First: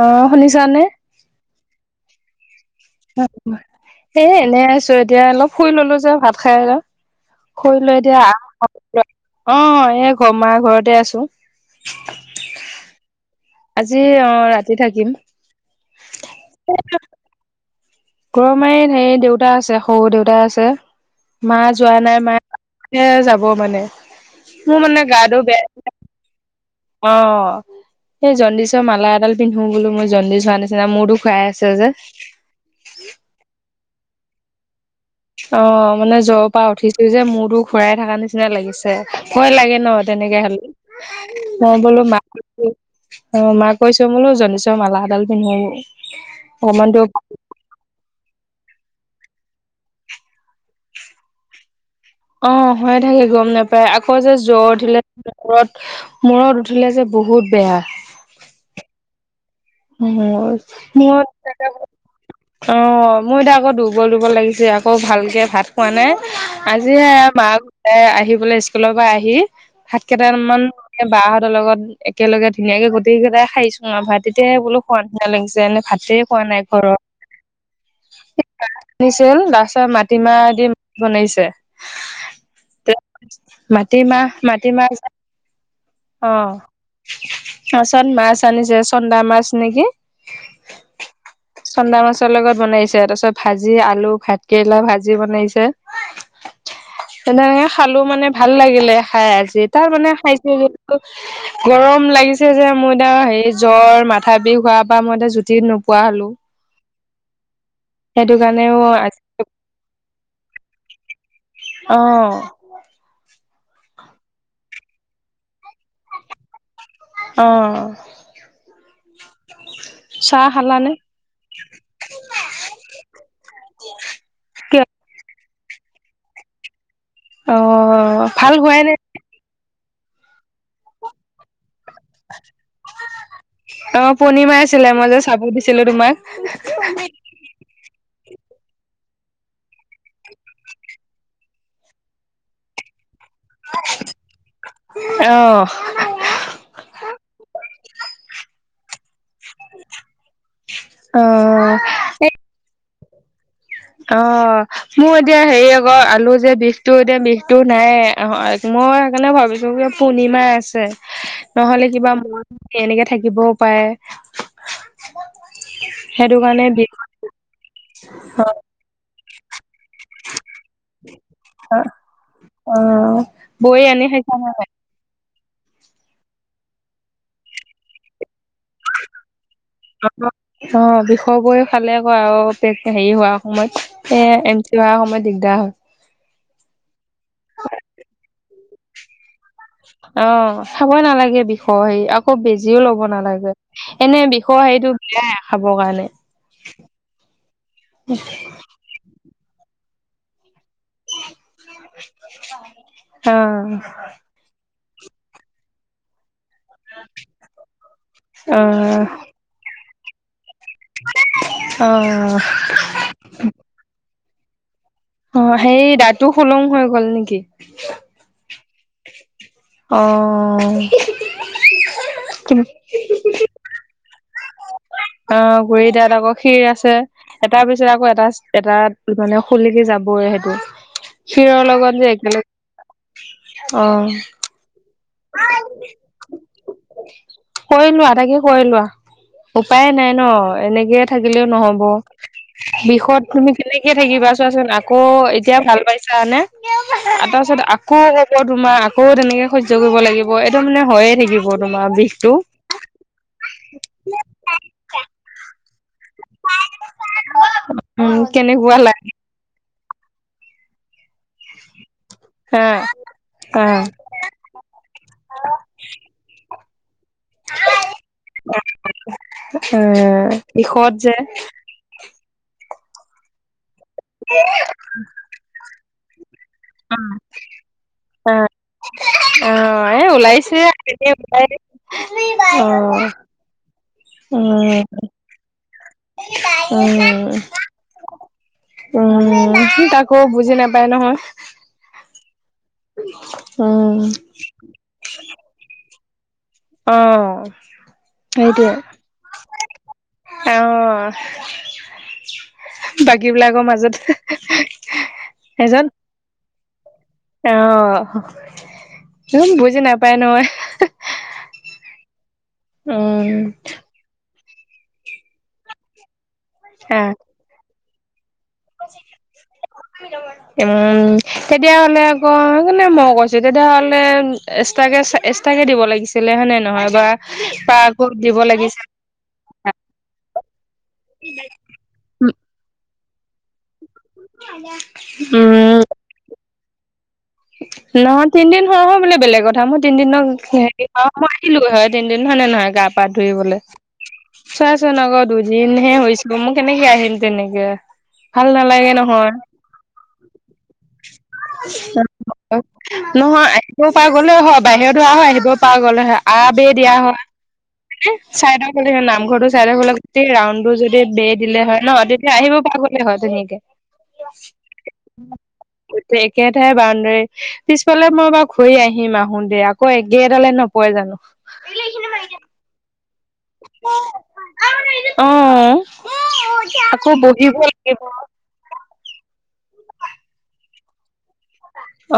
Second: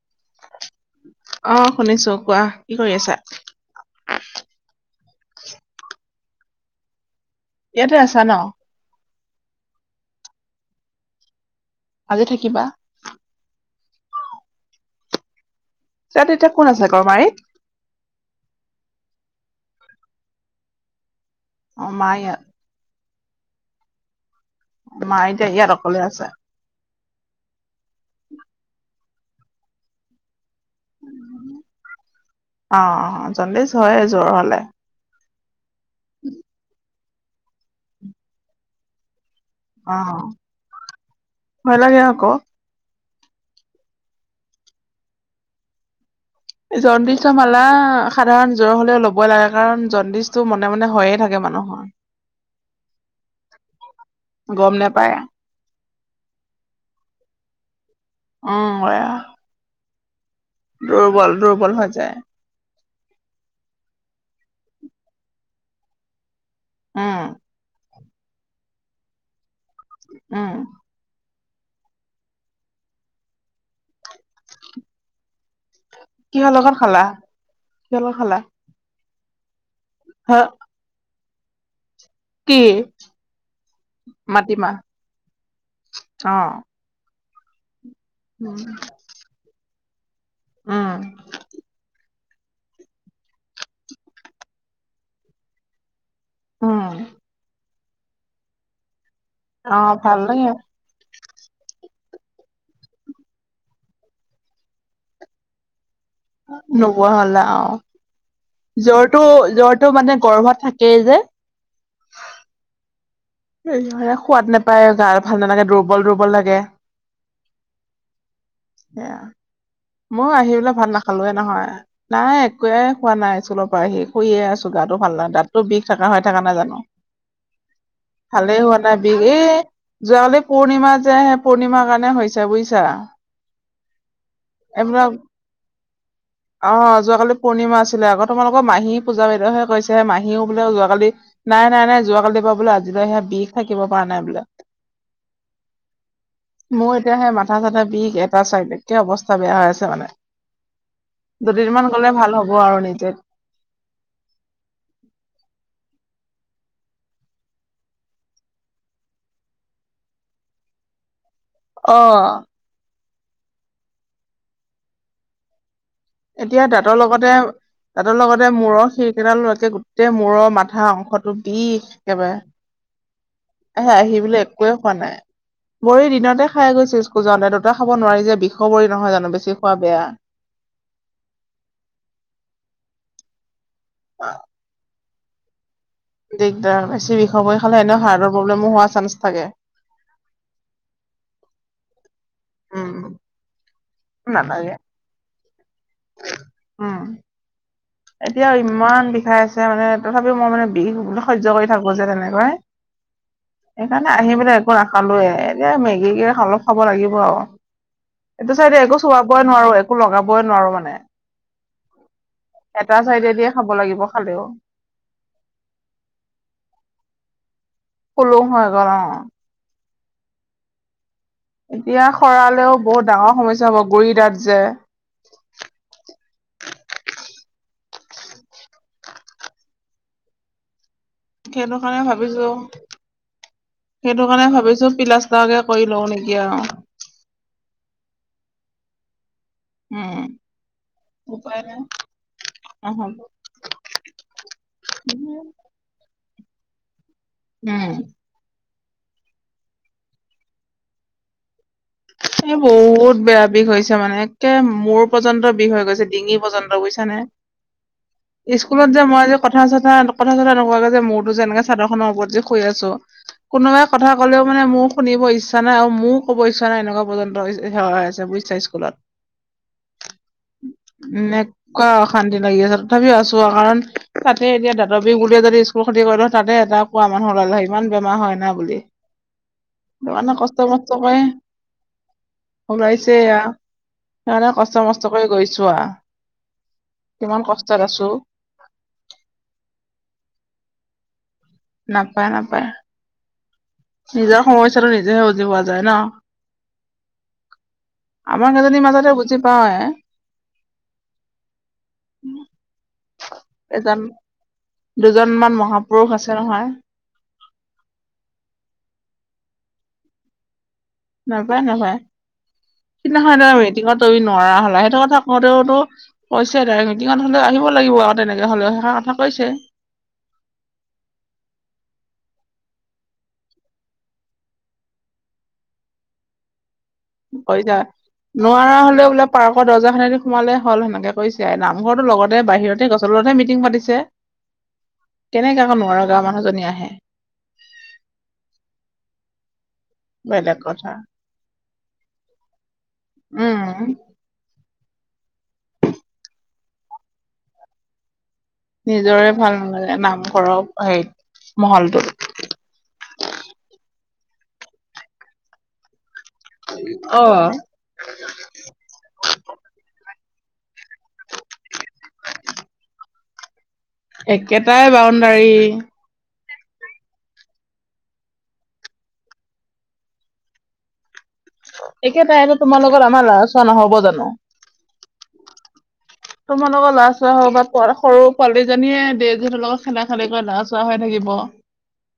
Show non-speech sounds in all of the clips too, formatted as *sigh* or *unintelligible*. আহ শুনিছানে? অ শুনিছো, কোৱা। কি কৰি আছা এ এনে আছো এতিয়া অলপ শুই ললো যে ভাত খাই কৰি লৈ ইয়াতে আছা এতিয়া ন আহ অ এ মাৰ ঘৰতে আছো। আজি থাকিবা আজি অঁ ৰাতি থাকিম তাত এতিয়া কোন আছে গৰমাৰীত। গৰৈমাৰীত হেৰি দেউতা আছে সহুৰ দেউতা আছে মা অ যোৱা মা নাই মায়ে ইয়াত সেয়া যাব মানে মোৰ মানে মা গাটো এতিয়া বেয়া ইয়াত অকলে আছে অঁ সেই জণ্ডিছৰ মালা এডাল পিন্ধো বোলো মই জণ্ডিছ হোৱা নিচি চিনা মূৰতো খাই আছে যে। হয়য়ে জ্বৰ হ'লে। অ' মানে জ্বৰৰ পৰা উঠিছো যে মূৰতো ঘুৰাই থকা নিচিনা লাগিছে। ভয় লাগে ন অ তেনেকে হলে, ভয় মই লাগে বোলো ম আকৌ অ' মা'ক কৈছো বোলো জণ্ডিছৰ মালা এডাল পিন্ধো অকমান দূৰ জণ্ডিছৰ মালা সাধাৰণ জ্বৰ হ'লেও ল'বই লাগে কাৰণ জণ্ডিছটো মনে মনে হয়য়ে থাকে মানুহৰ। অ হৈয়ে থাকে গম নোপায়। আকৌ যে জ্বৰ গম উঠিলে নেপায় মূৰত উঠিলে যে বহুত বেয়া। উম হয় আৰু অ ম হৈ যায় *unintelligible* অ' মোৰ এতিয়া আকৌ দুৰ্বল দুৰ্বল লাগিছে, আকৌ ভালকে ভাত খোৱা নাই। আজিয়ে উম মা গোট আহি পেলাই স্কুলৰ পৰা আহি ভাত কেইটাম উম মান বাহ লগত একেলগে ধুনীয়াকে গোটেইকেইতাই খাইছো আৰু ভাত তেতিয়া বোলো খোৱাৰ নিচিনা লাগিছে। এনে ভাত কিহৰ লগত খালা কিহৰ লগত খালা? আনিছিল তাৰপিছত হ মাটিমাহ দি মাছ বনাইছে। কি ত মাটিমাহ মাটিমাহ অ আহ চত মাছ উম আনিছে চন্দা মাছ নেকি উম চন্দা মাছ ছৰ লগত বনাইছে, তাৰ পিছত ভাজি আলু ভাতকেৰেলা ভাজি বনাইছে। উম তেনেকে খালো মানে ভাল লাগিলে। খাই আছে অ তাৰ মানে ভাল লাগে খাইছে যোনতো গৰম লাগিছে যে মইতাৰ হে জ্বৰ মাথা বিষ হোৱাৰ পৰা মই এতিয়া জুতিত নোপোৱা হ'লো। ৱা হ'লে আৰু সেইটো কাৰণেও জ্বৰটো জ্বৰটো মানে গৰ্ভত থাকেই যে। অ' য়ে সোৱাদ নোপায় গাৰ ভাল নালাগে দুৰ্বল দুৰ্বল লাগে। অ' সেয়া আৰু মই চাহ আহি পেলই ভাত খালানে নাখালোৱে নহয়, নাই একোৱে খোৱা নাই স্কুলৰ পৰা আহি শুইয়ে আছো। কিয় গাটো ভাল নহয়, দাঁতো বিষ থকা হৈ থাকা নাই জানো। অ' ভালে ভাল হোৱা হোৱাই নাই বিষ, এ যোৱকালি পূৰ্ণিমা যে হে পূৰ্ণিমাৰ কাৰণে ৰনে হৈছে বুজিছা। অ পূৰ্ণিমা আছিলে মই এইবিলাক যে চাব দিছিলো তোমাক আহ যোৱাকালি পূৰ্ণিমা আছিলে আগত তোমালোকৰ মাহী পূজাবাইদেউহে কৈছে। মাহীও বোলে যোৱাকালি নাই নাই নাই যোৱাকালি পৰা বোলে আজি বিষ থাকিব পৰা নাই বোলে। *unintelligible* মোৰ এতিয়া সেই মাথা চাথা বিষ এটা চাইড একে অৱস্থা বেয়া হৈ আছে মানে। অ দুদিনমান গ'লে ভাল হ'ব আৰু নিজে। অ মোৰ এতিয়া হেৰি আকৌ আলু যে বিষটো এতিয়া বিষটো নাই আহ মই সেইকাৰণে ভাবিছোঁ কি পূৰ্ণিমাই আছে। নহলে অ কিবা মন এনেকে থাকিবও পাৰে। *unintelligible* এতিয়া বিষ দাঁতৰ লগতে দাঁতৰ লগতে মূৰৰ সেই শিৰকেইডাল লৈকে গোটেই। মূৰৰ মাথা অংশটো বিষ একেবাৰে। অ বৈ আহে আনি আহি পেলাই সেইকাৰণে একোৱে খোৱা নাই। বৰি দিনতে খাই গৈছিল স্কুল যাওঁতে, দুটা খাব নোৱাৰি যে ষৰ বৰি নহয় জানো? বেছি খোৱা বেয়া। ষৰ বৰি খালে আকৌ আৰু হেৰি হোৱাৰ সময়ত এ এম চি হোৱাৰ সময়ত দিগদাৰ হয়। দিগদাৰ, বেছি বিষৰ বৰি খালে এনেও হাৰ্টৰ প্ৰব্লেমো হোৱা চান্স থাকে। অ' খাবৈ নালাগে বিষ হেৰি, আকৌ বেজিও লব উম নালাগে। এনেই বিষৰ নালাগে সেইটো বেয়াই খাবৰ কাৰণে। এতিয়াও ইমান বিষাই আছে মানে তথাপিও মই মানে বিষ বোল সহ্য কৰি থাকোঁ যে তেনেকৈ অ সেইকাৰণে আহি। *unintelligible* মই নাখালোঁ এ এনে মেগীকে খালোঁ। হ'ব লাগিব আৰু এইটো অ চাই একো চোৱাবই নোৱাৰোঁ একো লগাবই নোৱাৰোঁ। অ। এটা চাইডে দিয়ে খাব লাগিব খালেও। অ সেই দাঁতটো সুলং হৈ গ'ল নেকি। সুলং হৈ গ'ল। অ। এতিয়া সৰালেও বহুত ডাঙৰ সমস্যা হব গুৰি দাঁত যে। অ গুৰি দাঁত আকৌ শিৰ। এটাৰ পিছত আকৌ এটা এটা মানে সুলুকি যাবই সেইটো। শিৰৰ সেইটো কাৰণে লগত যে একেলগে। ভাবিছো অ সেইটো কাৰণে ভাবিছোঁ। প্লাষ্টাৰকে কৰি লওঁ নেকি আওঁ। কৰি লোৱা তাকে কৰি লোৱা উপায়ে নাই নহ এনেকেই থাকিলেও উপায় নাই নহব। নহ'ব বিষত তুমি কেনেকে থাকিবা চোৱাচোন আকৌ এতিয়া ভাল পাইছানে। আৰু তাৰপিছত উম আকৌ হ'ব তোমাৰ আকৌ তেনেকে সহ্য কৰিব লাগিব এইটো মানে হয়য়ে থাকিব। তোমাৰ বিষটো এই বহুত বেয়া বিষ হৈছে মানে একে মূৰ পৰ্যন্ত বিষ হৈ গৈছে। ডিঙি পৰ্যন্ত বুইছানে উম কেনেকুৱা স্কুলত যে লাগে মই যে কথা। কথা চথা কথা চথা নোকোৱাকে যে মূৰতো এনেকে চাদৰ। খনৰ ওপৰত যে। হা আহ নাই এনেকুৱা পৰ্যন্ত এই এই সেৱা আছে বুইছা স্কুলত। বিষত যে এনেকুৱা অশান্তি লাগি আছে। তথাপিও আছোঁ আৰু কাৰণ তাতে এতিয়া দাঁতৰ বিষ বুলি যদি স্কুল ক্ষতি কৰোঁ। তাতে এটা অ কোৱা মানুহ ওলাল হৈ ইমান বেমাৰ হয় অ না বুলি। অ', এ *unintelligible* ওলাইছে কষ্ট-মষ্ট এনে কৰে। ওলাই অ', ওলাইছে এয়া সেইকাৰণে উম। কষ্ট-মষ্ট কৰি গৈছোঁ আ। উম, কিমান কষ্টত আছোঁ। উম, সি কাকো বুজি নাপায় নহয়। নাপায় নাপায়। *unintelligible* নিজৰ সমস্যাটো নিজেহে বুজি পোৱা যায় নহ। অ। আমাৰ কেইজনীৰ মাজতে বুজি পাওঁৱে সেইটোৱে অ। বাকী বিলাকৰ মাজত এজন দুজনমান এজন। মহাপুৰুষ আছে নহয় অ। বুজি নাপায় নহয়। নাপাই নাপাই সিদিনাখন উম। এটা ৱেটিঙত নোৱাৰা হ'লা সেইটো কথা কওঁতেওঁটো কৈছে তাই আহ, মিটিঙত হ'লে আহিব লাগিব আ উম, তেতিয়াহ'লে আকৌ কোনে মো কৈছে। তেতিয়াহ'লে এক্সট্ৰাকে এক্সট্ৰাকে দিব লাগিছিলে হয়নে নহয়? কৈছা *unintelligible* নোৱাৰা লাগিছিল হলেও বোলে পাৰ্কৰ দৰ্জা খনেদি সোমালে হ'ল সেনেকে কৈছে নামঘৰটো লগতে বাহিৰতে গছ। তলতহে মিটিং পাতিছে কেনেকে উম, আকো' নোৱাৰো গা মানুহজনী আহে। নহয় তিনদিন হৈ গ'ল বোলে বেলেগ কথা মই। তিনদিনক বেলেগ হেৰি কথা মই আহিলোঁ হৈ তিনদিন হয়নে নহয় গা পা ধুই উম হলেওঁ। চোন আকৌ দুদিনহে হৈছিল মই কেনেকে আহিম তেনেকে। ভাল নালাগে নিজৰে নহয় ভাল নালাগে নামঘৰ হেৰিত মহলটোত। নহয়। আহিবও পৰা গ'লে হয়। বাহিৰত হোৱা হয় আহিবও পৰা গ'লে হয়। আঁৰ বেৰ দিয়া অ হয়। চাইদৰ ফালে নামঘৰটোৰ চাইদৰ ফালে গোটেই ৰাউনটো যদি বেৰ দিলে হয় ন তেতিয়া আহিব পৰা গ'লে হয় ধুনীয়াকে। একেটাই বাউণ্ডাৰী। গোটেই একেঠাই বা পিছফালে মই বাৰু ঘূৰি আহিম। আহোতে আকৌ একেডালে নপৰে জানো? একেটাইতো তোমাৰ লগত আমাৰ ল'ৰা চোৱা নহ'ব জানো? অ', তোমালোকৰ ল'ৰা আকৌ চোৱা বহিব হওঁক বা লাগিব সৰু পোৱালীজনীয়ে ডেজীহঁতৰ লগত খোলা-খুলিকৈ ল'ৰা চোৱা হৈ থাকিব।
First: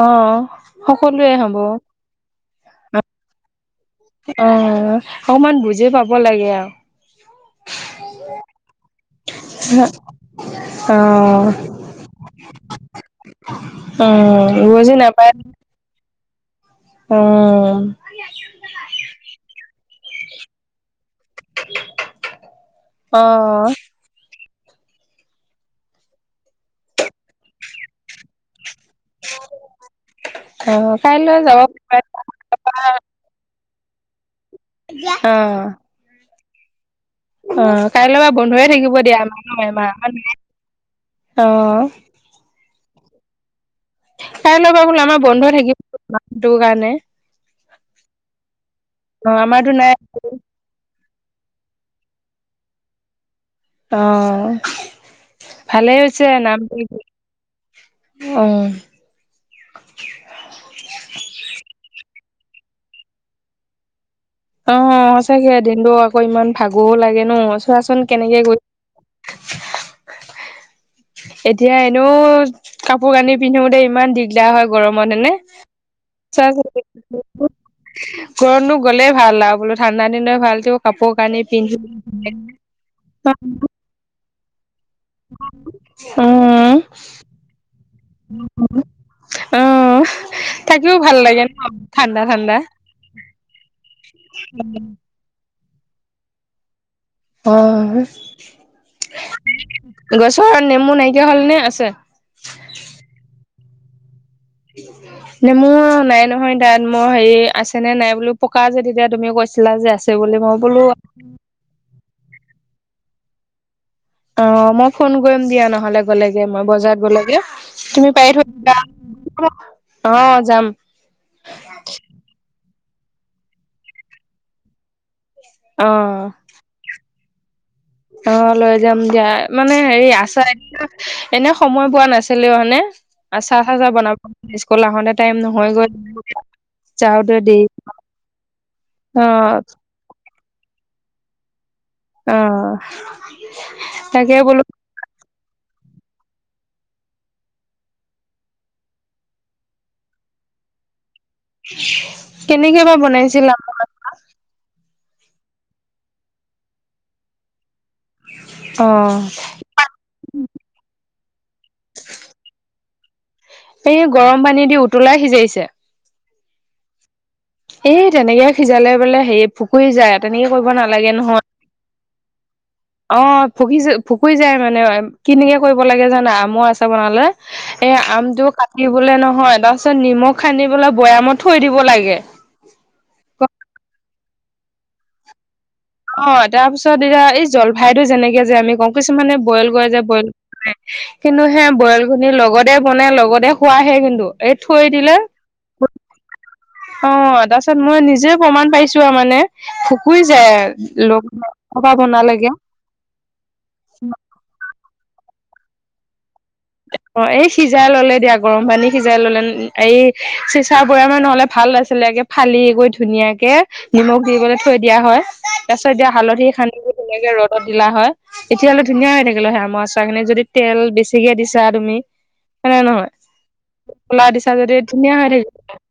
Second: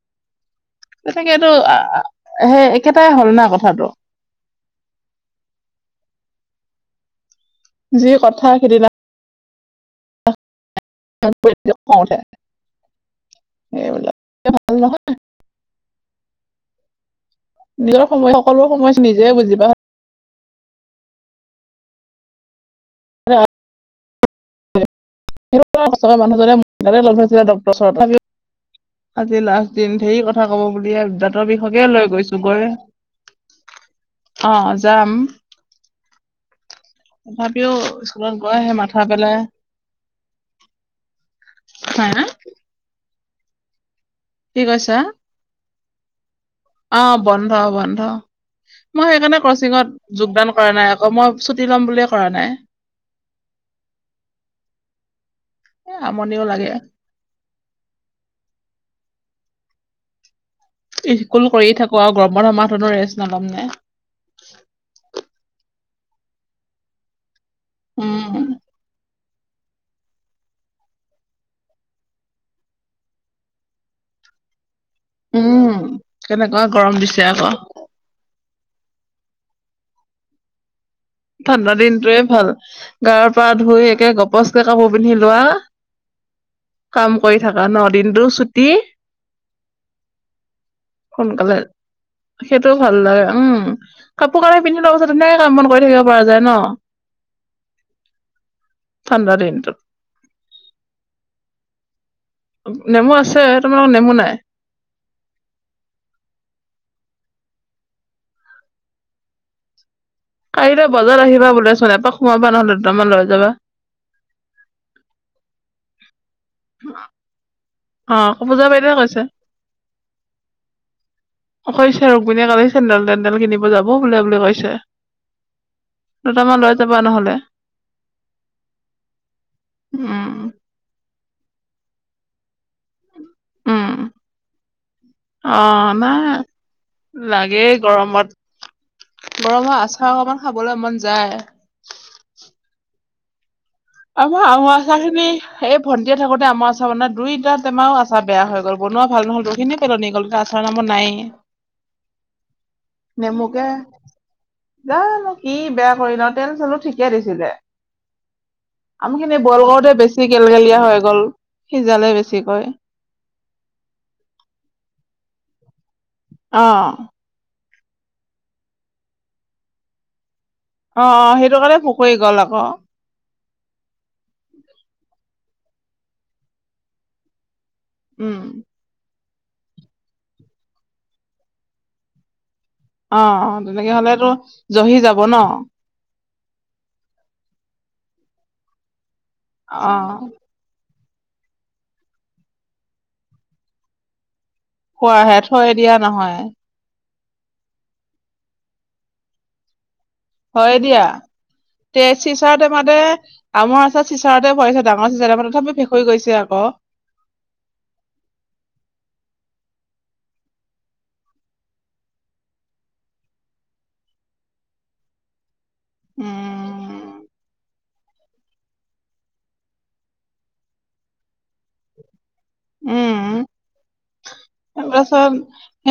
অ', সকলোৱে তেনেকেটো হ'ব আ অ', আ সেই একেটাই হ'ল না কথাটো। অ', অকমান বুজি পাব লাগে আৰু। যি কথা সিদিনা *inaudible* খং উঠে। এইবিলাক অ', ভাল ৰজিয়ে নাপায় নহয়। নিজৰ সময় সকলো সময় নিজে বুজিব। কষ্টকে অহ। মানুহজনে মোক লগ ধৰিছিলে ডক্টৰৰ ওচৰত আজি লাষ্ট দিন, ধেৰ কথা ক'ব অ', বুলিয়ে কাইলৈ দাঁতৰ যাব বিষকে লৈ পাৰিবা। গৈছো। গৈ *inaudible* অ', যাম। অ', তথাপিও অ', কাইলৈ পা স্কুলত গৈ বন্ধয়ে সেই থাকিব মাথা দিয়া ন পেলাই এমাহ। অ'। হা কি কাইলৈ পৰা কৈছা? বোলো আমাৰ বন্ধ থাকিব মাহটোৰ কাৰণে অ', বন্ধ বন্ধ। মই অ', সেইকাৰণে আমাৰতো নাই কচিঙত যোগদান কৰা নাই আকৌ। মই ছুটি লম বুলিয়ে কৰা নাই। অ'। ভালে এ হৈছে আমনিও লাগে নামটো। অ'। *inaudible* ইস্কুল কৰিয়ে থাকো। আৰু গৰম বন্ধ মাহটো ৰেষ্ট নলম নে? অ', সঁচাকে দিনটো আকৌ ইমান ভাগৰো লাগে ন। চোৱাচোন কেনেকে উম, গৈ *inaudible* এতিয়া এনেও কাপোৰ-কানি পিন্ধোতে ইমান দিগদাৰ হয়। গৰমত হয় নে? উম, কেনেকুৱা গৰম দিছে আকৌ গৰমতো গ'লে ভালা বোলো ঠাণ্ডা দিনেই ভালটো কাপোৰ-কানি ঠাণ্ডা পিন্ধি দিনটোৱে ভাল। গাৰ পা ধুই একে গপচকে কাপোৰ পিন্ধি লোৱা। উম কাম কৰি থাকা ন দিনটো চুটি। উম থাকিও ভাল লাগে ন? ঠাণ্ডা ঠাণ্ডা সেইটোও ভাল লাগে উম কাপোৰ কানি পিন্ধি লোৱাৰ পাছত তেনেকে কাম বন কৰি থাকিব পৰা যায় ন। হয় ঠাণ্ডা দিনটোত। গছৰ নেমু নাইকিয়া হলনে আছে? নেমু আছে তোমালোকৰ নেমু নাই? নে মোৰ নাই নহয় দাত মোৰ হেৰি আছে নে নাই বো পকা যে তেতিয়া তুমি কৈছা ছিলা যে আ কাইলৈ বজাৰ আহিবা বোলেচোন। এপাক সোমাবা নহ'লে। দুটামান লৈ যাবা। অ মই ফোন কৰিম দিয়া নহ'লে গ'লে। মই বজাৰত গলগে তুমি অ পাৰি থৈ পূজা বাইদেৱে কৈছে দিবা। অ', যাম। *unintelligible* চেন্দেল-তেণ্ডেল কিনিব যাব বোলে বুলি কৈছে। অ দুটামান লৈ যাবা নহ'লে। অ', লৈ যাম দিয়া মানে হেৰি উম আচাৰ এনে সময় পোৱা নাছিলেও মানে চাহ চাহ চাহ উম বনাব স্কুল আহোতে টাইম অ নহয় গৈ নাই যাওঁতে দেৰি লাগেই গৰমত, অ গৰম আচাৰ অকমান খাবলৈ মন যায়। অ' তাকে আমাৰ বোলো আচাৰ খিনি এই ভণ্টিহ'ত থাকোতে আমৰ আচাৰ বনাই দুইটা টেমাৰও আচাৰ বেয়া হৈ গ'ল বনোৱা ভাল নহল গোতেইখিনি পেলনি গ'ল আচাৰ। জমা মোৰ নাইয়ে কেনেকে বা বনাইছিলা নেমুকে জানো কি বেয়া কৰিলে, তেল চলো ঠিকে দিছিলে। অ আম খিনি বইল কৰোতে বেছি গেলগেলীয়া হৈ গ'ল। সিজালে বেছিকৈ এই গৰম পানী দি উতলাই সিজাইছে। আহ এই তেনেকে সিজালে বোলে হেৰি ভুকুৰি যায়, তেনেকে কৰিব অ নালাগে অ নহয়। সেইটো কাৰণে পকৰি গ'ল আকৌ অ' ভুকি ভুকুৰি যায় মানে, কেনকে কৰিব লাগে জানা আমৰ আচাৰ বনালে এ উম আমটো কাটিবলে ন হয় তাৰপিছত নিমখ সানি পেলাই বৈয়ামত থৈ দিব লাগে। অ' অ' তেনেকে হলেতো জহি যাব ন। অ তাৰ পিছত এতিয়া এই জলফাইতটো যেনেকে যে আমি কওঁ কিছুমানে বইল কৰে অ যে বইল কিন্তু সে বইল খিনি লগতে বন লগতে খোৱাহে কিন্তু। এই থৈ দিলে খোৱাহে থৈয় দিয়া নহয়। অ তাৰপিছত মই নিজে প্ৰমাণ পাইছো আৰু মানে ভুকুৰি যায় হয় দিয়া, লগ পৰা তে বনালেগে চিচাৰটেমাতে আমৰ আচাৰ চিচাৰতে ভৰাইছে। ডাঙৰ হৈছে যে টেমাতো তথাপি ভেকুৰি গৈছে আৰু। অ' এই সিজাই ললে দিয়া গৰম পানী সিজাই ললে এই চিচাৰ বৈয়ামে নহলে ভাল আছিলেগে ফালি গৈ ধুনীয়াকে নিমখ দি পেলাই থৈ দিয়া হয় তাৰ পিছত দিয়া হালধি সানি উম দিলা হয় এতিয়া হ'লে ধুনীয়া হৈ থাকিলে হয় আমৰ আচাৰ খিনি, যদি তেল বেছিকে দিছে ৱা তুমি, হয় নে নহয়? উম ক'লা দিছা যদি ধুনীয়া হৈ থাকিব তাৰপাছত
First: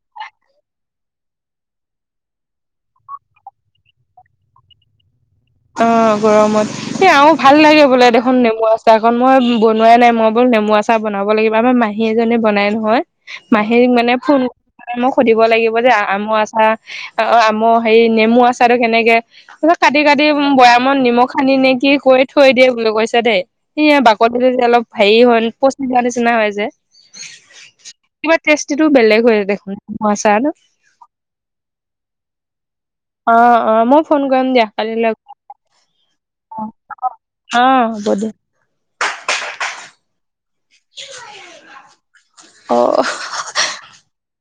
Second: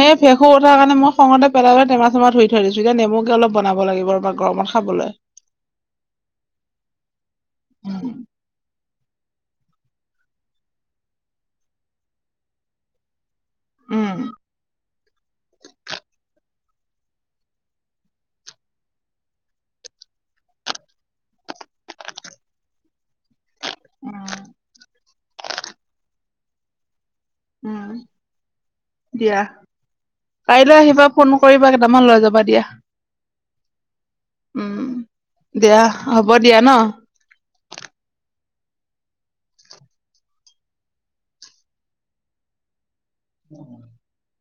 সেই ভেকুৰ উঠাৰ কাৰণে মই খঙতে পেলাই টেমা চেমা ধুই থৈ দিছো। এতিয়া নেমু কে অলপ বনাব লাগিব বা গৰমত খাবলৈ। অ' গৰমত এ আৰু ভাল লাগে বোলে উম দেখোন নেমু আচাৰ। চাৰকণ মই বনোৱাই নাই, মই বল নেমু আচিৰ বনাব লাগিব, আমাৰ মাহী এজনীয়ে বনাই নহয়। মাহীক উম মানে ফোন মোক সুধিব লাগিব যে আমৰ আচাৰ অ আম হেৰি নেমু আচাৰতো কেনেকে কাটি কাটি দি বৈয়ামত নিমখ সানি নে কি কৰি থৈ দিয়ে বুলি কৈছে দে। স উম বাকলটো যে অলপ হেৰি হয় পচি যোৱা নিচিনা হয় যে উম। কিবা টেষ্টিটো বেলেগ দিয়া, হয় দেখোন আচাৰটো কাইলৈ আহিবা ফোন কৰিবা কেইটামান লৈ যাবা দিয়া। অ, অ, মই ফোন কৰিম দিয়া উম কালি অ, দিয়া হ'ব দিয়া ন হ'ব দে। অ *inaudible*